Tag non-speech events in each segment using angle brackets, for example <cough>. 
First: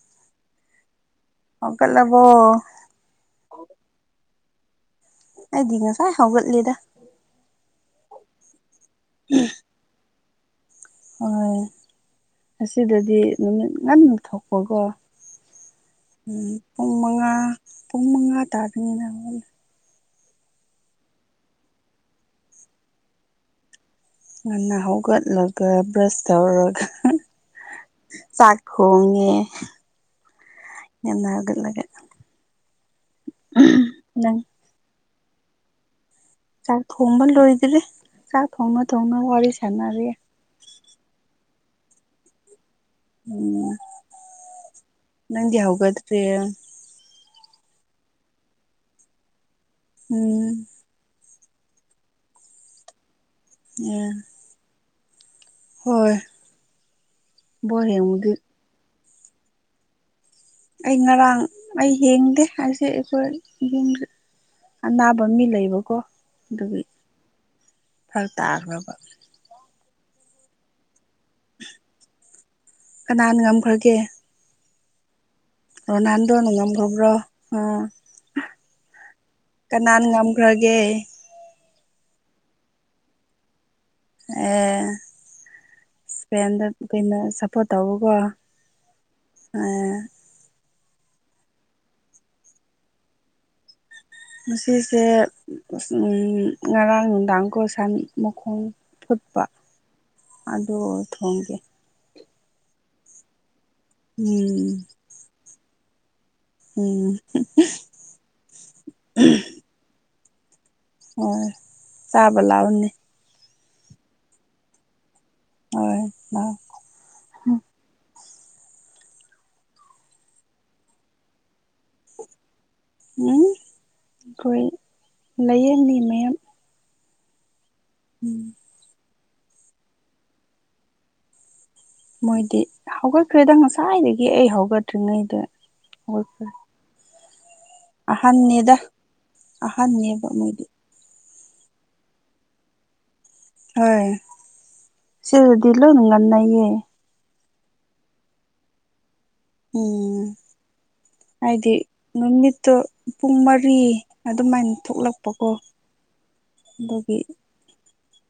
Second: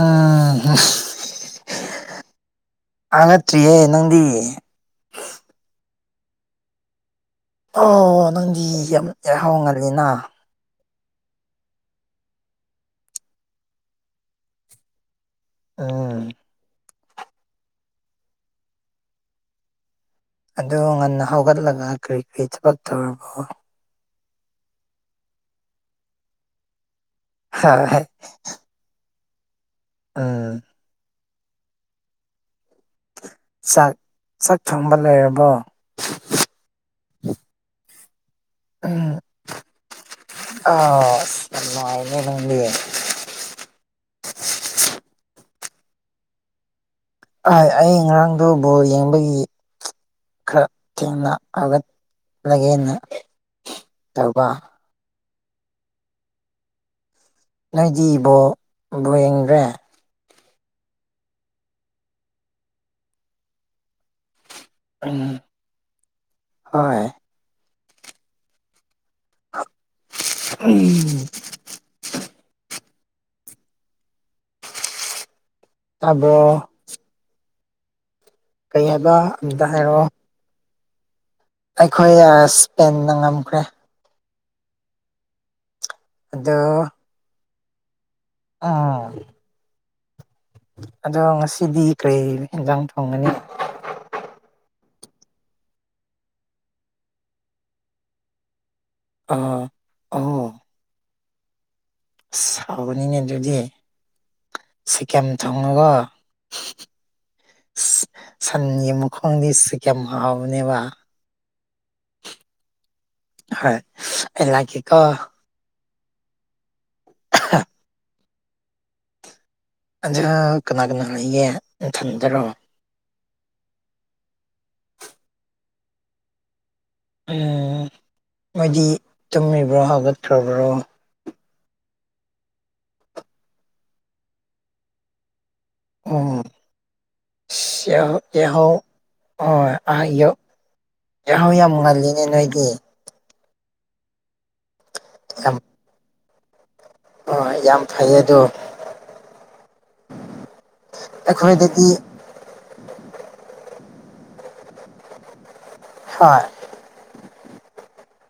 ꯑꯥ ꯑꯁ <unintelligible> ꯍꯧꯒꯠꯂꯕꯣ ꯍꯧꯒꯠꯇ꯭ꯔꯤꯌꯦ ꯅꯪꯗꯤ ꯑꯩꯗꯤ ꯉꯁꯥꯏ ꯍꯧꯒꯠꯂꯦꯗ ꯑꯣ ꯅꯪꯗꯤ ꯌꯥꯝ ꯌꯥꯍꯥꯎ ꯉꯜꯂꯤꯅ ꯍꯣꯏ ꯑꯁꯤꯗꯗꯤ ꯅꯨꯃꯤꯠ ꯉꯟꯅ ꯊꯣꯛꯄꯀꯣ ꯎꯝ ꯄꯨꯡ ꯃꯉꯥ ꯄꯨꯡ ꯃꯉꯥ ꯇꯥꯗꯔꯤ ꯉꯩꯗ ꯉꯥꯡꯅ ꯑꯗꯣ ꯉꯟꯅ ꯍꯧꯒꯠꯂꯒ ꯀꯔꯤ ꯀꯔꯤ ꯊꯕꯛ ꯇꯧꯔꯕꯣ ꯉꯟꯅ ꯍꯧꯒꯠꯂꯒ ꯕ꯭ꯔꯁ ꯇꯧꯔꯒ ꯍ ꯍꯥ ꯆꯥꯛ <unintelligible> ꯊꯣꯡꯉꯦ ꯎꯝ ꯉꯟꯅ ꯍꯧꯒꯠꯂꯒ ꯆꯥꯛ ꯅꯪ ꯆꯥꯛ ꯊꯣꯡꯕ ꯂꯣꯏꯔꯕꯣ ꯆꯥꯛ ꯊꯣꯡꯕ ꯂꯣꯏꯗ꯭ꯔꯤ ꯆꯥꯛ ꯊꯣꯡꯅ ꯊꯣꯡꯅ ꯋꯥꯔꯤ ꯁꯥꯟꯅꯔꯦ ꯑꯁ ꯌꯥꯝ ꯅꯨꯡꯉꯥꯏꯅꯦ ꯅꯪꯗꯤ ꯎꯝ ꯅꯪꯗꯤ ꯍꯧꯒꯠꯇꯔꯤ ꯑꯩ ꯉꯔꯥꯡꯗꯨ ꯕꯣꯜ ꯌꯦꯡꯕꯒꯤ ꯎꯝ ꯈꯔ ꯊꯦꯡꯅ ꯍꯧꯒꯠꯂꯒꯦꯅ ꯌꯥ ꯋꯥ ꯍꯣꯏ ꯕꯣꯜ ꯅꯣꯏꯗꯤ ꯌꯦꯡꯕꯗꯤ ꯕꯣꯜ ꯕꯣꯜ ꯌꯦꯡꯗ꯭ꯔꯦ ꯑꯩ ꯉꯔꯥꯡ ꯑꯩ ꯌꯦꯡꯗꯦ ꯍꯥꯏꯁꯦ ꯑꯩꯈꯣꯏ ꯑꯅꯥꯕ ꯎꯝ ꯃꯤ ꯂꯩꯕꯀꯣ ꯑꯗꯨꯒꯤ ꯍꯣꯏ ꯐꯔꯛ ꯇꯥꯈ꯭ꯔꯕ ꯎꯝ ꯀꯅꯥꯅ ꯉꯝꯈ꯭ꯔꯒꯦ ꯇꯥꯕ꯭ꯔꯣ ꯔꯣꯅꯥꯜꯗꯣꯅ ꯉꯝꯈꯔꯕ꯭ꯔꯣ ꯑꯣ ꯀꯩ ꯍꯥꯏꯕ ꯑꯝꯇ ꯍꯥꯏꯔꯛꯑꫭ ꯄꯔꯒꯦ ꯑꯩꯈꯣꯏ ꯏꯁꯄꯦꯟꯅ ꯉꯝꯈ꯭ꯔꯦ ꯑꯦ ꯑꯗꯣ ꯏꯁꯄꯦꯟꯗ ꯀꯩꯅꯣ ꯁꯞꯄ ꯁꯞꯄꯣꯠ ꯇꯧꯕ ꯎꯝ ꯀꫭ ꯑꯗꯣ ꯉꯁꯤꯗꯤ ꯀꯩ ꯌꯦꯟꯖꯥꯡ ꯊꯣꯡꯒꯅꯤ ꯉꯁꯤꯁꯦ ꯉꯔꯥꯡ ꯅꯨꯡꯗꯥꯡꯀꯣ ꯁꯟ ꯃꯈꯣꯡ ꯐꯨꯠꯄ ꯑꯣ ꯑꯗꯨ ꯊꯣꯡꯒꯦ ꯑꯁ ꯍꯥꯎꯕꯅꯤꯅꯦ ꯑꯗꯨꯗꯤ ꯎꯝ ꯆꯥꯒꯦꯝ ꯊꯣꯡꯉꯨꯒꫭ ꯎꯝ ꯁꯟꯒꯤ ꯃꯈꯣꯡꯗꯤ ꯆꯥꯒꯦꯝ ꯍꯥꯎꯕꯅꯦꯕ ꯍꯣꯏ ꯆꯥꯕ ꯂꯥꯛꯑꯣꯅꯤ ꯍꯣꯏ ꯑꯩ ꯂꯥꯛꯀꯦꯀꯣ ꯍꯣꯏ ꯂꯥꯛꯑꯣ <unintelligible> ꯑꯗꯣ ꯀꯅꯥ ꯀꯅꯥ ꯂꯩꯒꯦ ꯅꯊꯟꯗꯔꯣ ꯎꯝ ꯑꯩꯈꯣꯏ ꯂꯩꯥꯌꯦ ꯃꯤ ꯃꯌꯥꯝ ꯑꯦ ꯎꯝ ꯃꯣꯏꯗꯤ ꯇꯨꯝꯃꯤꯕ꯭ꯔꯣ ꯍꯥꯒꯠꯇ꯭ꯔꯕ꯭ꯔꯣ ꯃꯣꯏꯗꯤ ꯍꯧꯒꯠꯈ꯭ꯔꯦꯗ ꯉꯁꯥꯏꯗꯒꯤ ꯑꯩ ꯍꯧꯒꯠꯇ꯭ꯔꯤꯉꯩꯗ ꯍꯧꯒꯠꯈ꯭ꯔꯦ ꯍ ꯆꯍꯥꯎ ꯑꯍꯟꯅꯦꯗ ꯍ ꯑꯍ ꯑꯍꯟꯅꯦꯕ ꯌ ꯃꯣꯏꯗꯤ ꯆꯍꯥꯎ ꯌꯥꯝ ꯉꯜꯂꯤꯅꯦ ꯅꯣꯏꯗꯤ ꯍꯣꯏ ꯁꯤ ꯗꯂꯣ ꯅꯪ ꯉꯥꯟꯅꯌꯦ ꯍ ꯌꯥꯝ ꯐꯩ ꯑꯗꯣ ꯎꯝ ꯍꯥꯏꯗꯤ ꯑꯩꯈꯣꯏꯗꯗꯤ ꯅꯨꯃꯤꯠꯇꯣ ꯄꯨꯡ ꯃꯔꯤ ꯑꯗꯨꯃꯥꯏꯅ ꯊꯣꯛꯂꯛꯄꯀꯣ ꯍꯣꯏ ꯑꯗꯨꯒꯤ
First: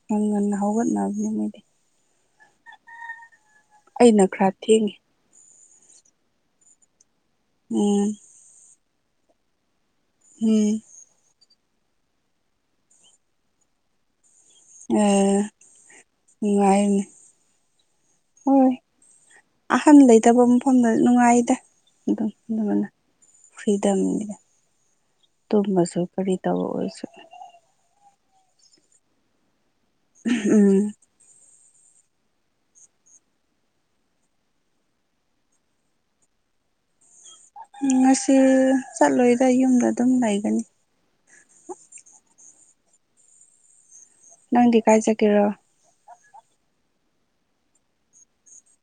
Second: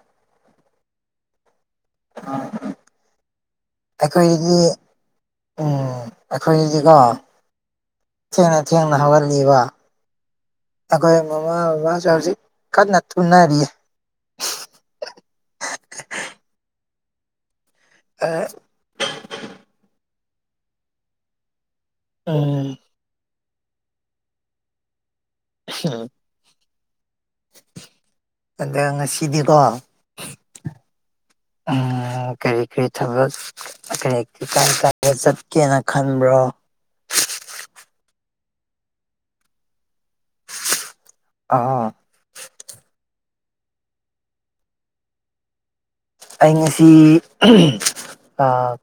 ꯌꯥꯝ ꯉꯟꯅ ꯍꯧꯒꯠꯅꯕꯅꯦ ꯃꯣꯏꯗꯤ ꯑꯩꯅ ꯈꯔ ꯑꯩꯈꯣꯏꯗꯤ ꯊꯦꯡꯉꯦ ꯎꯝ ꯑꯩꯈꯣꯏꯗꯤꯀꯣ ꯎꯝ ꯊꯦꯡꯅ ꯊꯦꯡꯅ ꯍꯧꯍꯜꯂꯤꯕ ꯎꯝ ꯑꯩꯈꯣꯏ ꯃꯃꯥ ꯕꯕꯥꯁꯨ ꯍꯧꯖꯤꯛ ꯀꯟꯅ ꯇꯨꯝꯅꯔꯤꯌꯦ ꯑ ꯅꯨꯡꯉꯥꯏꯅꯦ ꯑ ꯑꯍꯟ ꯂꯩꯇꯕ ꯃꯐꯝꯗ ꯅꯨꯡꯉꯥꯏꯗ ꯑꯗꯨꯝ ꯎꯝ ꯑꯗꯨꯃꯅ ꯐ꯭ꯔꯤꯗꯝ ꯇꯃꯁꯨ ꯀꯔꯤ ꯇꯕ ꯑꯣꯏꯁꯨ ꯑꯦꯗ ꯁꯤꯗꯤꯗꯣ ꯎꯝ ꯎꯝ ꯀꯔꯤ ꯀꯔꯤ ꯊꯕꯛ ꯀ ꯀꯥꯏ ꯀꯥꯏꯗ ꯆꯠꯀꯦꯅ ꯈꯟꯕ꯭ꯔꯣ ꯉꯁꯤ ꯆꯠꯂꯣꯏꯗ ꯌꯨꯝꯗ ꯑꯗꯨꯝ ꯂꯩꯒꯅꯤ ꯑꯥ ꯅꯪꯗꯤ ꯀꯥꯏꯆꯠꯀꯦꯔꯣ ꯑꯩ ꯉꯁꯤ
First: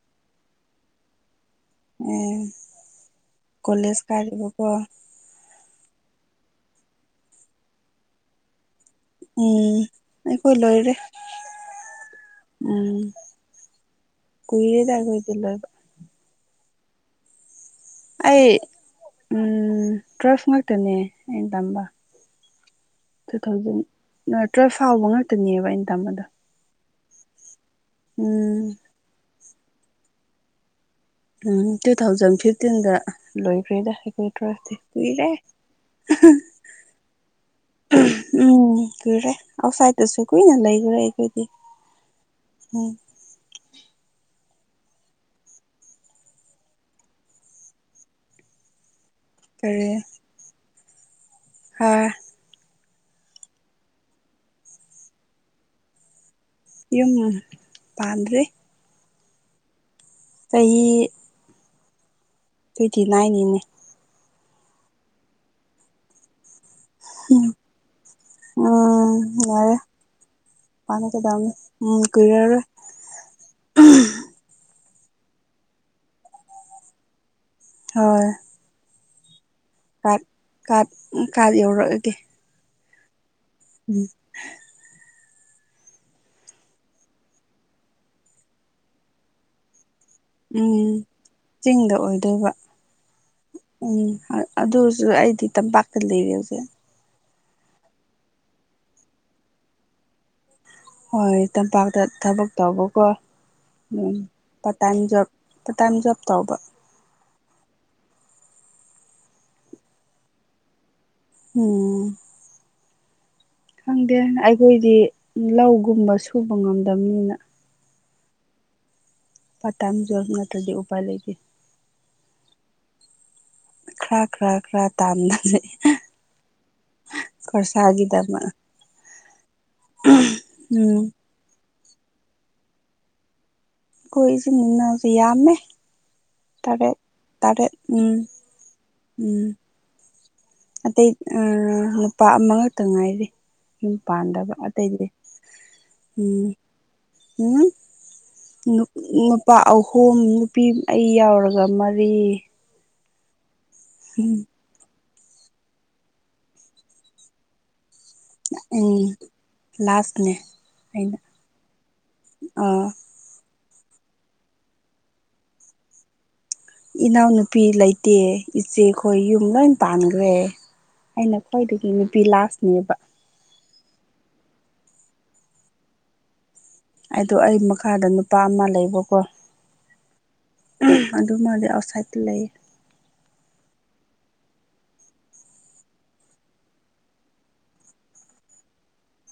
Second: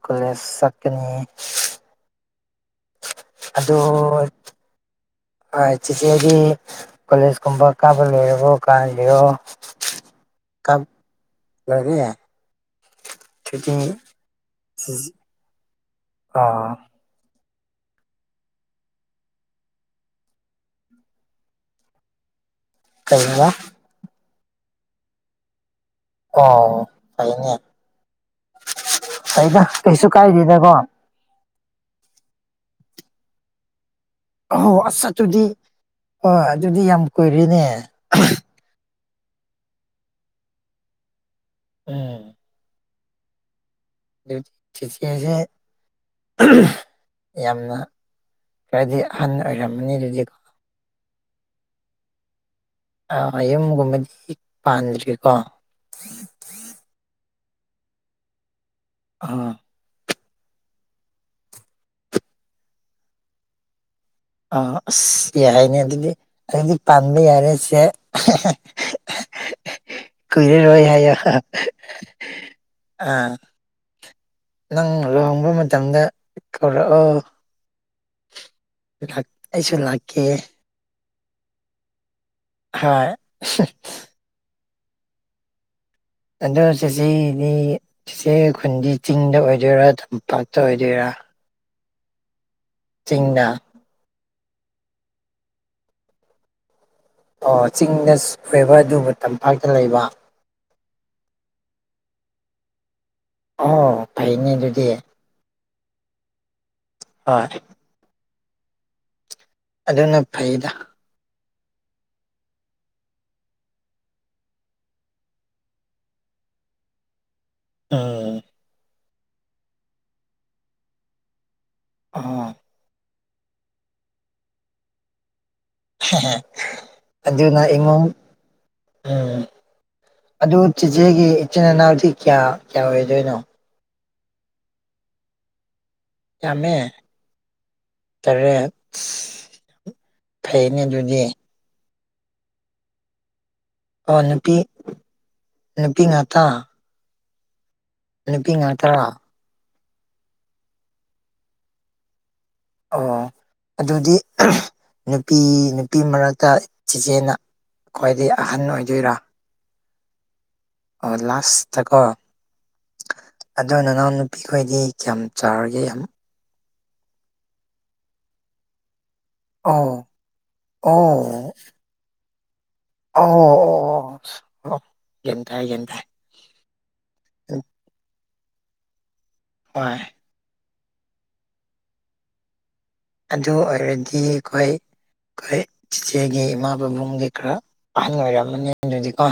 ꯀꯣꯂꯦꯖ ꯆꯠꯀꯅꯤ ꯎꯝ ꯀꯣꯂꯦꯖ ꯑꯗꯣ ꯀꯥꯔꯤꯕꯀꯣ ꯁꯤꯆꯤꯆꯦꯗꯤ ꯀꯣꯂꯦꯖ ꯀꯨꯝꯕ ꯀꯥꯕ ꯂꯩꯔꯒ ꯀꯥ ꯎꯝ ꯑꯩꯈꯣꯏ ꯀ ꯂꯣꯏꯔꯦ ꯂꯒꯦ ꯎꯝ ꯀꯨꯏꯔꯦꯗꯂꯣꯏꯕ ꯂ ꯑꯣ ꯑꯩ ꯎ ꯇ꯭ꯔꯁ ꯉꯥꯛꯇꯅꯦ ꯑꯩꯅ ꯇꯝꯕ ꯇꯨ ꯀꯩꯅꯣ ꯊꯥꯎꯖꯟ ꯇ꯭ꯋꯦꯜꯐ ꯐꯥꯎꯕ ꯉꯥꯛꯇꯅꯦꯕ ꯏꯟꯇꯝꯃꯗ ꯑꯣ ꯐꯩꯅꯩ ꯎꯝ ꯀꯩꯗ ꯀꯩꯁꯨ ꯀꯥꯏꯔꯤꯗꯦꯗꯀꯣ ꯎꯝ ꯇꯨ ꯊꯥꯎꯖꯟ ꯐꯤꯐꯇꯤꯟꯗ ꯂꯣꯏꯈ꯭ꯔꯦꯗ ꯑꯩꯈꯣꯏ ꯑꯧ ꯑꯁ ꯀꯨꯏꯔꯦ ꯑꯗꯨꯗꯤ ꯍꯣꯏ ꯑꯗꯨꯗꯤ ꯌꯥꯝ ꯀꯨꯏꯔꯦꯅꯦ ꯎꯝ ꯀꯨꯏꯔꯦ ꯑꯥꯎꯠꯁꯥꯏꯠꯇꯁꯨ ꯀꯨꯏꯅ ꯂꯩꯈ꯭ꯔꯦ ꯑꯩꯈꯣꯏꯗꯤ ꯎꯝ ꯎꯝ ꯌꯨꯇꯤ ꯆꯤꯆꯁꯦ ꯌꯥꯝꯅ ꯈꯔꯗꯤ ꯑꯍꯟꯅ ꯑꯣꯏꯔꯝꯃꯅꯤ ꯑꯗꯨꯗꯤꯀꯣ ꯑ ꯑ ꯌꯨꯝꯒꯨꯝꯕꯗꯤ ꯄꯥꯟꯗ꯭ꯔꯤꯀꯣ ꯌꯨꯝ ꯄꯥꯟꯗ꯭ꯔꯤ ꯑꯝ ꯆꯍꯤ ꯆꯍꯤ ꯇꯨ꯭ꯌꯦꯟꯇꯤ ꯅꯥꯟꯅꯦ ꯑ ꯑꯁ ꯌꯥꯏꯅꯦ ꯑꯗꯨꯗꯤ ꯑꯗꯨꯗꯤ ꯇꯝꯕ ꯌꯥꯔꯁꯦ ꯎꯝ ꯌꯥꯔꯦ ꯀꯨꯏꯔꯦ ꯔꯣꯏ ꯍꯥꯏ ꯌꯥ ꯄꯥꯟꯒꯗꯕꯅꯤ ꯎꯝ ꯀꯨꯏꯔꯔꯣꯏ ꯑꯥ ꯅꯪ ꯂꯨꯍꯣꯡꯕ ꯃꯇꯝꯗ ꯀꯧꯔꯛꯑꯣ ꯍ ꯑꯩꯁꯨ ꯂꯥꯛꯀꯦ ꯀꯥꯔꯗ ꯀꯥꯔꯗ ꯌꯧꯔꯛꯑꯒꯦ ꯍ ꯎꯝ ꯑꯗꯣ ꯆꯤꯆꯦꯗꯤ ꯆꯤꯆꯦ ꯈꯨꯟꯗꯤ ꯆꯤꯡꯗ ꯑꯣꯏꯗꯣꯏꯔꯥ ꯊꯝꯃ ꯎꯝ ꯆꯤꯡꯗ ꯑꯣꯏꯗꯣꯏꯕ ꯆꯤꯡꯅ ꯎꯝ ꯑꯗꯨꯁꯨ ꯑꯩꯗꯤ ꯇꯝꯄꯥꯛꯇ ꯂꯩꯔꯦ ꯍꯧꯖꯤꯛ ꯑꯣ ꯆꯤꯡꯗ ꯁꯋꯦꯕ ꯑꯗꯨꯕꯨ ꯇꯝꯄꯥꯛꯇ ꯂꯩꯕ ꯍꯣꯏ ꯇꯝꯄꯥꯛꯇ ꯊꯕꯛ ꯇꯧꯕꯀꯣꯝ ꯑꯣ ꯐꯩꯅꯦ ꯄꯥꯔꯠ ꯑꯗꯨꯗꯤ time job part time job ꯇꯧꯕ ꯍ ꯑꯗꯨꯅ ꯐꯩꯗ ꯎꯝ ꯈꯪꯗꯦ ꯑꯩꯈꯣꯏꯗꯤ ꯂꯧꯒꯨꯝꯕ ꯁꯨꯕ ꯉꯝꯗꯕꯅꯤꯅ ꯑꯥ ꯄꯇꯥꯝ ꯌꯣ ꯅꯠꯇ꯭ꯔꯗꯤ ꯎꯄꯥꯏ ꯂꯩꯒ ꯑꯥ ꯈꯔ ꯈꯔ ꯈꯔ ꯇꯥꯝꯅ ꯂꯩ ꯑꯗꯨꯅ ꯏꯃꯨꯡ ꯈꯣꯔꯁꯥꯒꯤꯗꯃꯛ ꯎꯝ ꯑꯗꯨ ꯎꯝ ꯆꯦꯆꯦꯒꯤ ꯏꯆꯤꯟꯜ ꯏꯅꯥꯎꯗꯤ ꯀꯌꯥ ꯀꯌꯥ ꯑꯣꯏꯗꯣꯏꯅꯣ ꯀꯣꯏꯁꯤ ꯅꯤꯡꯟꯅꯁꯤ ꯌꯥꯃꯦ ꯇꯔꯦ ꯌꯥꯝꯃꯦ ꯇꯔꯦ ꯎꯝ ꯇꯔꯦꯠ ꯎꯝ ꯑꯁ, ꯐꯩꯅꯦ ꯑꯇꯩ ꯑꯗꯨꯗꯤ ꯅꯨꯄꯥ ꯑꯃꯈꯛꯇ ꯉꯥꯏꯔꯤ ꯌꯨꯝ ꯑꯣ ꯄꯥꯟꯗꯕ ꯅꯨꯄꯤ ꯑꯇꯩꯗꯤ ꯅꯨꯄꯤ ꯉꯥꯛꯇ ꯎꯝ ꯎꯝ ꯅꯨꯄꯤ ꯉꯥꯛꯇꯔꯥ ꯅꯨꯄꯥ ꯑꯍꯨꯝ ꯅꯨꯄꯤ ꯑꯩ ꯌꯥꯎꯔꯒ ꯃꯔꯤ ꯑꯣ ꯑꯗꯨꯗꯤ ꯎꯝ ꯅꯨꯄꯤ ꯅꯨꯄꯤ ꯃꯔꯛꯇ ꯆꯦꯆꯦꯟꯅ ꯈ꯭ꯋꯥꯏꯗꯩ ꯎ ꯂꯥꯁꯅꯦ ꯑꯣ ꯑꯩꯅ ꯂꯥꯁ ꯊꯀꯣ ꯑꯥ ꯑꯗꯣ ꯅꯅꯥꯎ ꯅꯨꯄꯤꯈꯣꯏꯗꯤ ꯀꯌꯥꯝ ꯆꯥꯎꯔꯤꯒꯦ ꯌꯥꯝ ꯏꯅꯥꯎꯅꯨꯄꯤ ꯂꯩꯇꯦ ꯏꯆꯦꯈꯣꯏ ꯌꯨꯝ ꯂꯣꯏ ꯑꯣ ꯄꯥꯟꯈ꯭ꯔꯦ ꯑꯣ ꯑꯩꯅ ꯈ꯭ꯋꯥꯣꯏꯗꯒꯤ ꯅꯨꯄꯤ ꯂꯥꯁꯅꯦꯕ ꯑꯣ ꯑꯣ ꯑꯣ ꯑꯣ ꯟꯇꯑ ꯟꯇ ꯍꯥꯏꯗꯣ ꯑꯩ ꯃꯈꯥꯗ ꯅꯨꯄꯥ ꯑꯃ ꯂꯩꯕꯀꯣ ꯍꯣꯏ ꯑꯗꯨꯃꯗꯤ ꯑꯥꯎꯠꯁꯥꯏꯗꯠꯇ ꯂꯩ ꯑꯗꯨ ꯑꯣꯏꯔꯗꯤ ꯑꯩꯈꯣꯏ ꯑꯩꯈꯣꯏ ꯆꯤꯆꯦꯒꯤ ꯏꯃꯥ ꯄꯥꯕꯨꯡꯒꯤ ꯈꯔ ꯑꯍꯟ ꯑꯣꯏꯔꯝꯝꯕꯅꯤ ꯑꯗꯨꯗꯤꯀꯣ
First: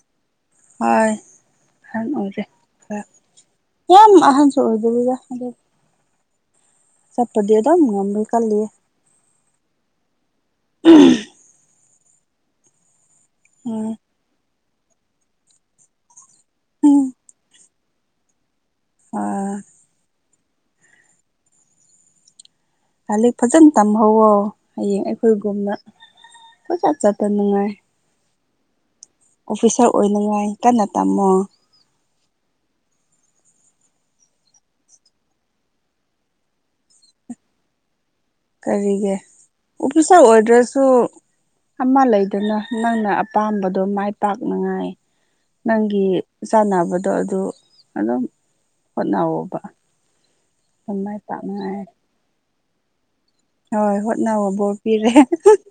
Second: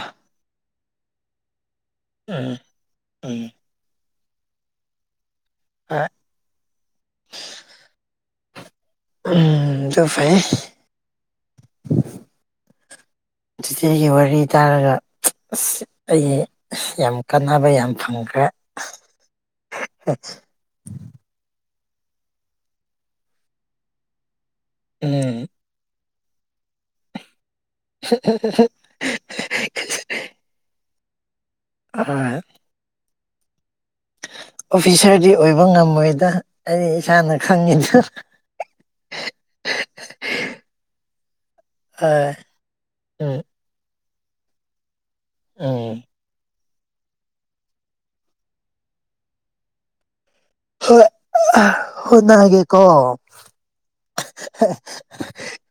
ꯍꯣꯏ ꯑꯍꯟ ꯎꯝ ꯑꯣꯏꯔꯦꯔ ꯎꯝ ꯌꯥꯝ ꯑꯍꯟꯁꯨ ꯑꯣꯏꯗꯕꯤꯗ ꯑꯗꯨ ꯑ ꯆꯠꯄꯗꯤ ꯇ ꯑꯃ ꯉ ꯀꯂꯦ ꯎꯝ ꯆꯐꯥꯏ ꯆꯒꯤ ꯋꯥꯔꯤ ꯍꯥꯏꯇꯥꯔꯒ ꯑ ꯑꯩꯒꯤ ꯎꯝ ꯌꯥꯝ ꯀꯥꯟꯅꯕ ꯌꯥꯝ ꯐꯪꯈ꯭ꯔꯦ ꯑꯣ ꯎ ꯂꯂꯤꯛ ꯐꯖꯅ ꯇꯝꯍꯧꯋꯣ ꯍꯌꯦꯡ ꯎꯝ ꯑꯩꯈꯣꯏꯒꯨꯝꯅ ꯐꯖ ꯆꯠꯇ ꯅꯨꯡꯉꯥꯏ ꯁꯦ ꯑꯣꯐꯤꯁꯥꯔ ꯑꯣꯏꯅꯉꯥꯏ ꯀꯟꯅ ꯇꯝꯃꯣ ꯑ ꯑꯣꯐꯤꯁꯥꯔꯗꯤ ꯑꯣꯏꯕ ꯉꯝꯃꯣꯏꯗ ꯑꯩ ꯏꯁꯥꯅ ꯈꯪꯉꯤꯗ ꯀꯔꯤꯒꯦ ꯑꯣꯐꯤꯁꯥꯔ ꯑꯣꯏꯗ꯭ꯔꯁꯨ ꯑꯃ ꯍꯣꯏ ꯂꯩꯗꯅ ꯅꯪꯅ ꯎꯝ ꯑꯄꯥꯝꯕꯗꯣ ꯃꯥꯏ ꯄꯥꯛꯅꯉꯥꯏ ꯎꯝ ꯅꯪꯒꯤ ꯆꯥꯟꯅꯕꯗꯣ ꯑꯗꯨ ꯑꯗꯨꯝ ꯍꯣꯠꯅꯋꯕ ꯍ ꯍꯅꯦ ꯀꯣ ꯍꯣꯏ ꯍꯣꯠꯅꯕꯕꯣꯔ ꯄꯤꯔꯦ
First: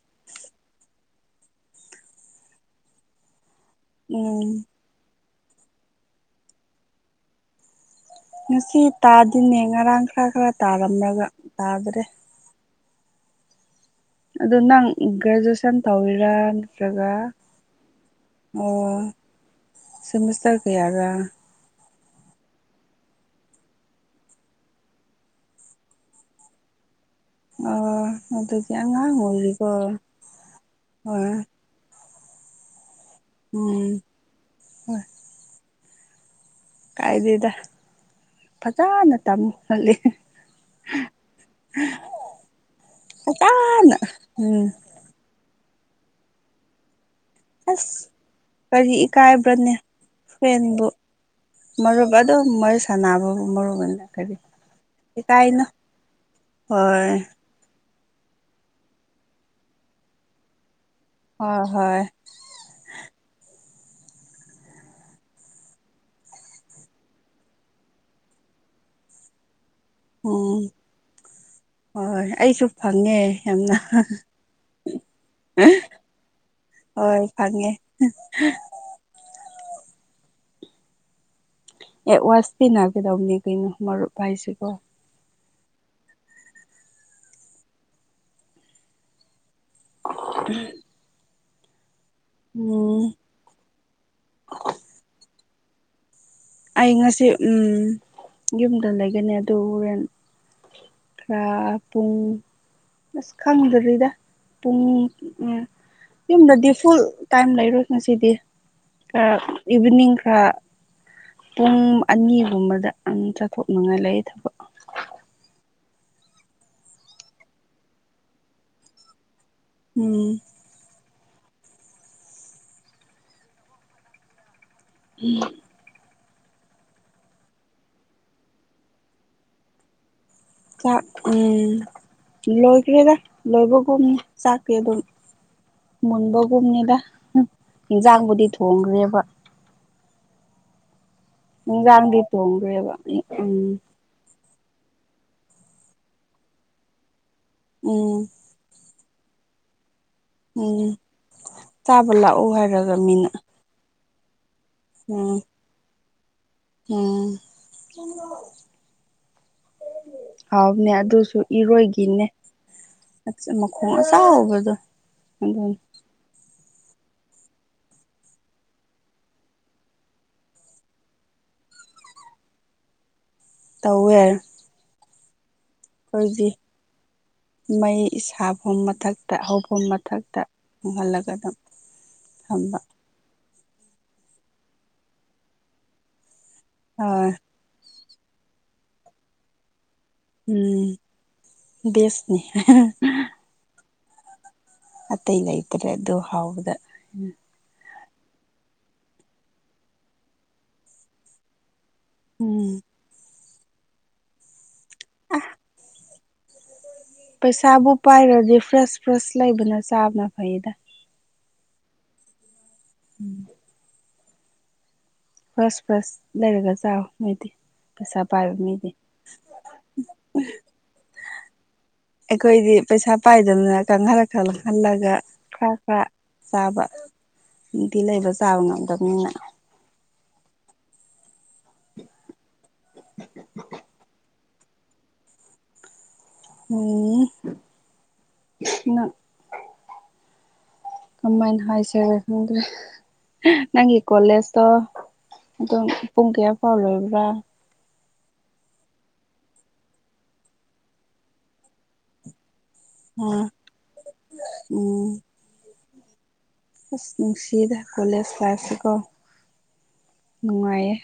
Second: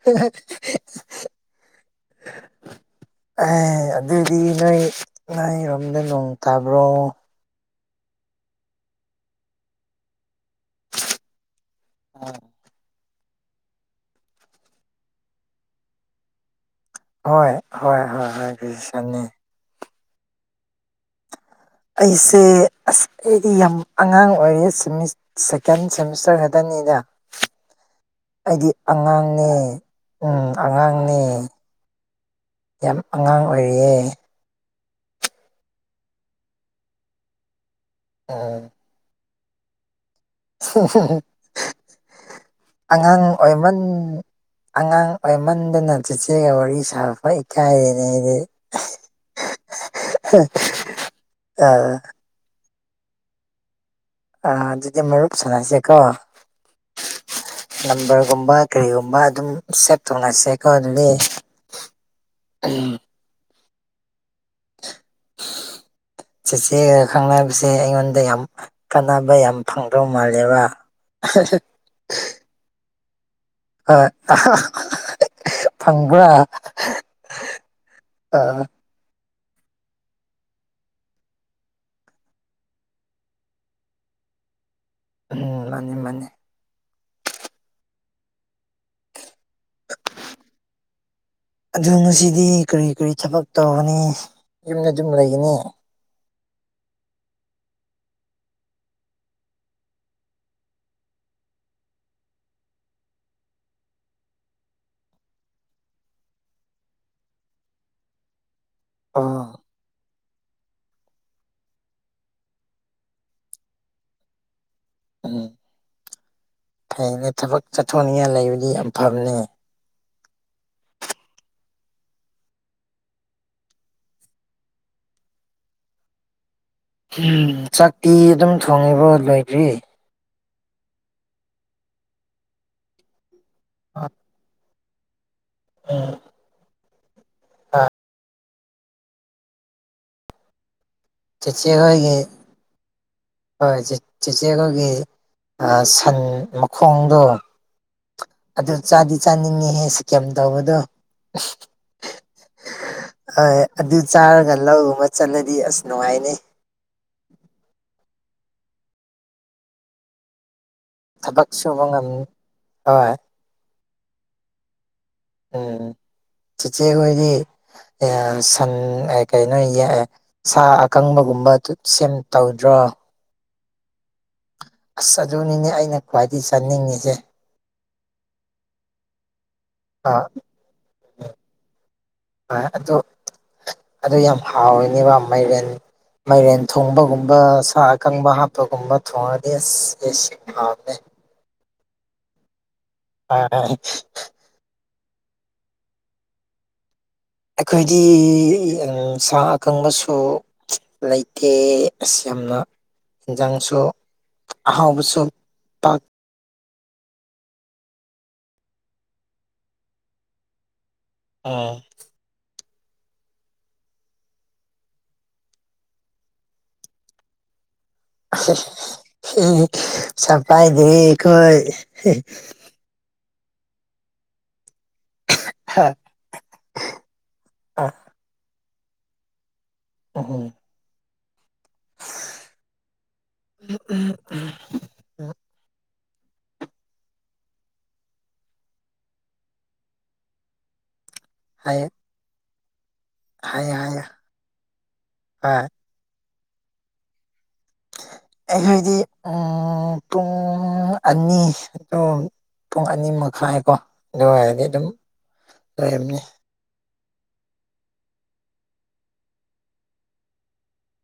<unintelligible> ꯑꯦ ꯑꯗꯨꯗꯤ ꯎꯝ ꯅꯣꯏ ꯅꯥꯏ ꯔꯝꯗꯅ ꯎ ꯇꯥꯕ꯭ꯔꯣ ꯉꯁꯤ ꯇꯥꯗꯤꯅꯦ ꯉꯔꯥꯡ ꯈꯔ ꯈꯔ ꯇꯥꯔꯝꯂꯒ ꯇꯥꯗ꯭ꯔꯦ ꯑꯥ ꯑꯗꯨ ꯅꯪ ꯒ꯭ꯔꯦꯖꯨꯑꯦꯁꯟ ꯇꯧꯋꯔꯥ ꯍꯣꯏ ꯍꯣꯏ ꯍꯣꯏ ꯍꯣꯏ ꯐꯖꯤ ꯆꯅꯤ ꯁꯤꯃꯤꯁꯇꯔ ꯀꯌꯥꯕ ꯑꯩꯁꯦ ꯑꯁ ꯑꯩꯗꯤ ꯌꯥꯝ ꯑꯉꯥꯡ ꯑꯣꯏꯔꯦ ꯁꯦꯀꯦꯟ ꯁꯦꯃꯤꯁꯇꯔ ꯍꯥꯏꯗꯅꯤꯗ ꯑꯣ ꯑꯩꯗꯤ ꯑꯗꯨꯗꯤ ꯑꯉꯥꯡ ꯑꯉꯥꯡꯅꯦ ꯑꯣꯏꯔꯤꯀꯣ ꯎꯝ ꯑꯉꯥꯡꯅꯦ ꯍꯣꯏ ꯌꯥꯝ ꯑꯉꯥꯡ ꯎꯝ ꯑꯣꯏꯔꯤꯌꯦꯅꯦ ꯍꯣꯏ ꯀꯥꯏꯗꯗ ꯑꯣ ꯐꯖꯅ ꯇꯝꯃꯍꯂ ꯑꯉꯥꯡ ꯑꯣꯏꯃꯟ ꯐꯖꯅ ꯎꯝ ꯑꯉꯥꯡ ꯄꯥꯏꯃꯟꯗꯅ ꯆꯦꯆꯦꯒ ꯋꯥꯔꯤ ꯁꯥꯕ ꯐꯩ ꯑꯁ ꯀꯔꯤ ꯏꯀꯥꯏꯕ꯭ꯔꯅꯦ ꯐꯦꯟꯕꯨ ꯑꯥ ꯃꯔꯨꯞ ꯣ ꯃꯣꯏ ꯁꯥꯟꯕꯨꯕ ꯃ ꯃ ꯑ ꯑꯗꯨꯗꯤ ꯃꯔꯨꯞ ꯁꯅꯁꯦꯀꯣ ꯍꯣꯏ ꯅꯝꯕꯔꯒꯨꯝꯕ ꯀꯔꯤꯒꯨꯝꯕ ꯑꯗꯨꯝ ꯁꯦꯚ ꯇꯧꯅꯁꯦꯀꯣ ꯑꯗꯨꯗꯤ ꯍꯣꯏ ꯍꯣꯏ ꯎꯝ ꯆꯆꯦꯒ ꯈꯪꯅꯕꯁꯦ ꯑꯩꯉꯣꯟꯗ ꯌꯥꯝ ꯀꯥꯟꯅꯕ ꯌꯥꯝ ꯐꯪꯗꯧ ꯃꯥꯜꯂꯦꯕ ꯍꯣꯏꯣꯏ ꯑꯩꯁꯨ ꯐꯪꯉꯦ ꯌꯥꯝꯅ ꯍꯣꯏ ꯐꯪꯕ꯭ꯔꯥ ꯍꯣꯏ ꯐꯪꯉꯦ ꯑꯥ ꯑꯦ ꯋꯥꯁꯇ ꯅꯅꯥꯒꯗꯥꯎꯅꯤ ꯀꯩꯅꯣ ꯃꯔꯔ ꯄꯥꯏꯁꯤꯀꯣ ꯎꯝ ꯃꯥꯅꯤ ꯃꯥꯅꯤ ꯑ ꯑꯗꯨ ꯉꯁꯤꯗꯤ ꯀꯔꯤ ꯀꯔꯤ ꯊꯕꯛ ꯇꯧꯒꯅꯤ ꯌꯨꯝꯗ ꯑꯗꯨꯝ ꯂꯩꯒꯅꯤ ꯑꯩ ꯉꯁꯤ ꯎꯝ ꯌꯨꯝꯗ ꯂꯩꯒꯅꯤ ꯑꯗꯨ ꯍꯣꯔꯦꯟ ꯈꯔꯥ ꯄꯨꯡ ꯑꯁ ꯈꯪꯗꯔꯤꯗ ꯄꯨꯡ ꯎꯝ ꯌꯨꯝꯗꯗꯤ ꯐꯨꯜ ꯇꯥꯏꯝ ꯂꯩꯔꯣꯏ ꯉꯁꯤꯗꯤ ꯈꯔ ꯑꯣ ꯏꯚꯤꯅꯤꯡ ꯈꯔ ꯄꯨꯡ ꯑꯅꯤꯒꯨꯝꯕꯗ ꯆꯠꯊꯣꯛꯅꯤꯡꯉꯥꯏ ꯂꯩ ꯊꯕꯛ ꯎꯝ ꯐꯩꯅꯦ ꯊꯕꯛ ꯆꯠꯊꯣꯛꯅꯤꯉꯥꯏ ꯂꯩꯕꯗꯤ ꯌꯥꯝ ꯐꯕꯅꯦ ꯎꯝ ꯎꯝ ꯎꯝ ꯆꯥꯛꯇꯤ ꯑꯗꯨꯝ ꯊꯣꯡꯉꯤꯕꯣ ꯂꯣꯏꯗ꯭ꯔꯤ ꯆꯥꯛ ꯎꯝ ꯂꯣꯏꯈ꯭ꯔꯦꯗ ꯂꯣꯏꯕꯒꯨꯝꯅꯤ ꯆꯥꯛꯇꯤ ꯑꯗꯨꯝ ꯎꯝ ꯃꯨꯟꯕꯒꯨꯝꯅꯤꯗ ꯏꯟꯖꯥꯡꯕꯨꯗꯤ ꯊꯣꯡꯈ꯭ꯔꯦꯕ ꯆꯦꯆꯦ ꯍꯣꯏꯒꯤ ꯍꯦꯟꯖꯥꯡꯗꯤ ꯊꯣꯡꯒ꯭ꯔꯦꯕ ꯍꯣꯏ ꯆꯦ ꯆꯦꯆꯦ ꯈꯣꯏꯒꯤ ꯑꯥ ꯁꯟ ꯃꯈꯣꯡꯗꯣ ꯎꯝ ꯑꯗꯨ ꯆꯥꯗꯤ ꯆꯥꯅꯤꯡꯉꯤꯍꯦ ꯀꯦꯝ ꯇꯧꯕꯗꯣ ꯎꯝ ꯆꯥꯕ ꯂꯥꯛꯑꯣ ꯍꯥꯏꯔꯒ ꯃꯤꯅ ꯑꯗꯨ ꯆꯥꯔꯒ ꯂꯧ ꯎꯕ ꯎꯝ ꯆꯠꯂꯗꯤ ꯑꯁ ꯅꯨꯡꯉꯥꯏꯅꯤ ꯎꯝ ꯍꯥꯎꯕꯅꯦ ꯑ ꯑꯗꯨꯁꯨ ꯊꯕꯛ ꯁꯨꯕ ꯉꯝ ꯏꯔꯣꯏꯒꯤꯅꯦ ꯍꯣꯏ ꯃꯈꯣꯡ ꯑꯆꯥꯎꯕꯗꯨ ꯑꯗꯨꯅꯤ ꯆꯦꯆꯦ ꯍꯣꯏꯗꯤ ꯁꯟ ꯀꯩꯅꯣ ꯁꯥ ꯑꯀꯪꯕꯒꯨꯝꯕ ꯗꯨ ꯁꯦꯝ ꯇꯧꯗ꯭ꯔꯣ ꯇꯧꯋꯦ ꯑꯁ ꯑꯗꯨꯅꯤꯅꯦ ꯑꯩꯅ ꯈ꯭ꯋꯥꯏꯗꯩ ꯑꯩꯈꯣꯏꯗꯤ ꯆꯥꯅꯤꯡꯉꯤꯁꯦ ꯃꯩ ꯁꯥꯐꯣꯝ ꯃꯊꯛ ꯇ ꯍꯧꯕ ꯃꯊꯛꯇ ꯏꯪꯍꯜꯂꯒꯗꯨꯝ ꯍꯣꯏ ꯊꯝꯕ ꯑꯗꯨ ꯑꯗꯨ ꯌꯥꯝ ꯍꯥꯎꯋꯤꯅꯦꯕ ꯃꯥꯏꯔꯦꯟ ꯃꯥꯏꯔꯦꯟ ꯊꯣꯡꯕꯒꯨꯝꯕ ꯁꯥ ꯀꯪꯕ ꯍꯥꯞꯄꯒꯨꯝꯕ ꯊꯣꯡꯉꯗꯤ ꯑꯁ ꯑꯦꯁ ꯌꯥꯝ ꯍꯥꯎꯕꯅꯦ ꯎꯝ ꯕꯦꯁꯅꯤ <inaudible> ꯑꯇꯩ ꯂꯩꯇ꯭ꯔꯦ ꯑꯗꯨ ꯍꯥꯎꯕꯗ ꯑꯩꯈꯣꯏꯗꯤ ꯏꯪ ꯁꯥ ꯑꯀꯪꯕꯁꯨ ꯂꯩꯇꯦ ꯏꯁ ꯌꯥꯝꯅ ꯎꯝ ꯌꯦꯟꯖꯥꯡꯁꯨ ꯑꯍꯥꯎꯕꯁꯨ ꯄꯥꯛ ꯄꯩꯁꯥꯕꯨ ꯄꯥꯏꯔꯗꯤ ꯐ꯭ꯔꯦꯁ ꯐ꯭ꯔꯦꯁ ꯂꯩꯕꯅ ꯆꯥꯕꯅ ꯐꯩꯗ ꯎꯝ ꯎꯝ ꯐ꯭ꯔꯁ ꯐ꯭ꯔꯁ ꯂꯩꯔꯒ ꯆꯥꯎ ꯅꯣꯏꯗꯤ ꯄꯩꯁꯥ ꯄꯥꯏꯕ ꯃꯤꯗꯤ ꯄꯩꯁꯥ ꯄꯥꯏꯗꯦ ꯈꯣꯏ ꯑꯩꯈꯣꯏꯗꯤ ꯄꯩꯁꯥ ꯄꯥꯏꯗꯕꯅ ꯀꯪꯍꯜꯂ ꯈꯪꯍꯜꯂꯒ ꯈ꯭ꯔ ꯍꯥ ꯈ꯭ꯔ ꯆꯥꯕ ꯅꯨꯡꯇꯤ ꯂꯩꯕ ꯆꯥꯕ ꯉꯝꯗꯕꯅꯤꯅ ꯎꯍꯨꯝ ꯎ ꯎꯝ <inaudible> ꯎꯝ <inaudible> ꯀꯃꯥꯏꯅ ꯍꯥꯏꯌꯣ ꯍꯥꯏꯁꯤꯔ ꯈꯪꯗꯦ ꯍꯥꯏꯌꯣ ꯅꯪꯒꯤ ꯍꯥꯏꯌꯣ ꯀꯣꯂꯦꯖꯇꯣ ꯍꯣꯏ ꯑꯗꯨꯝ ꯄꯨꯡ ꯀꯌꯥ ꯐꯥꯎ ꯂꯣꯏꯕ꯭ꯔꯥ ꯑꯩꯈꯣꯏꯗꯤ ꯎꯝ ꯄꯨꯡ ꯑꯅꯤ ꯗꯣ ꯄꯨꯡ ꯑꯅꯤ ꯑ ꯃꯈꯥꯏꯀꯣ ꯑꯗꯨ ꯑꯣꯏꯔꯗꯤ ꯑꯗꯨꯝ ꯎꯝ ꯂꯣꯏꯔꯝꯅꯤ ꯑꯁ ꯅꯨꯡꯁꯤꯗ ꯀꯣꯂꯦꯖ ꯂꯥꯏꯐꯁꯦꯀꯣ ꯅꯨꯡꯉꯥꯏꯌꯦ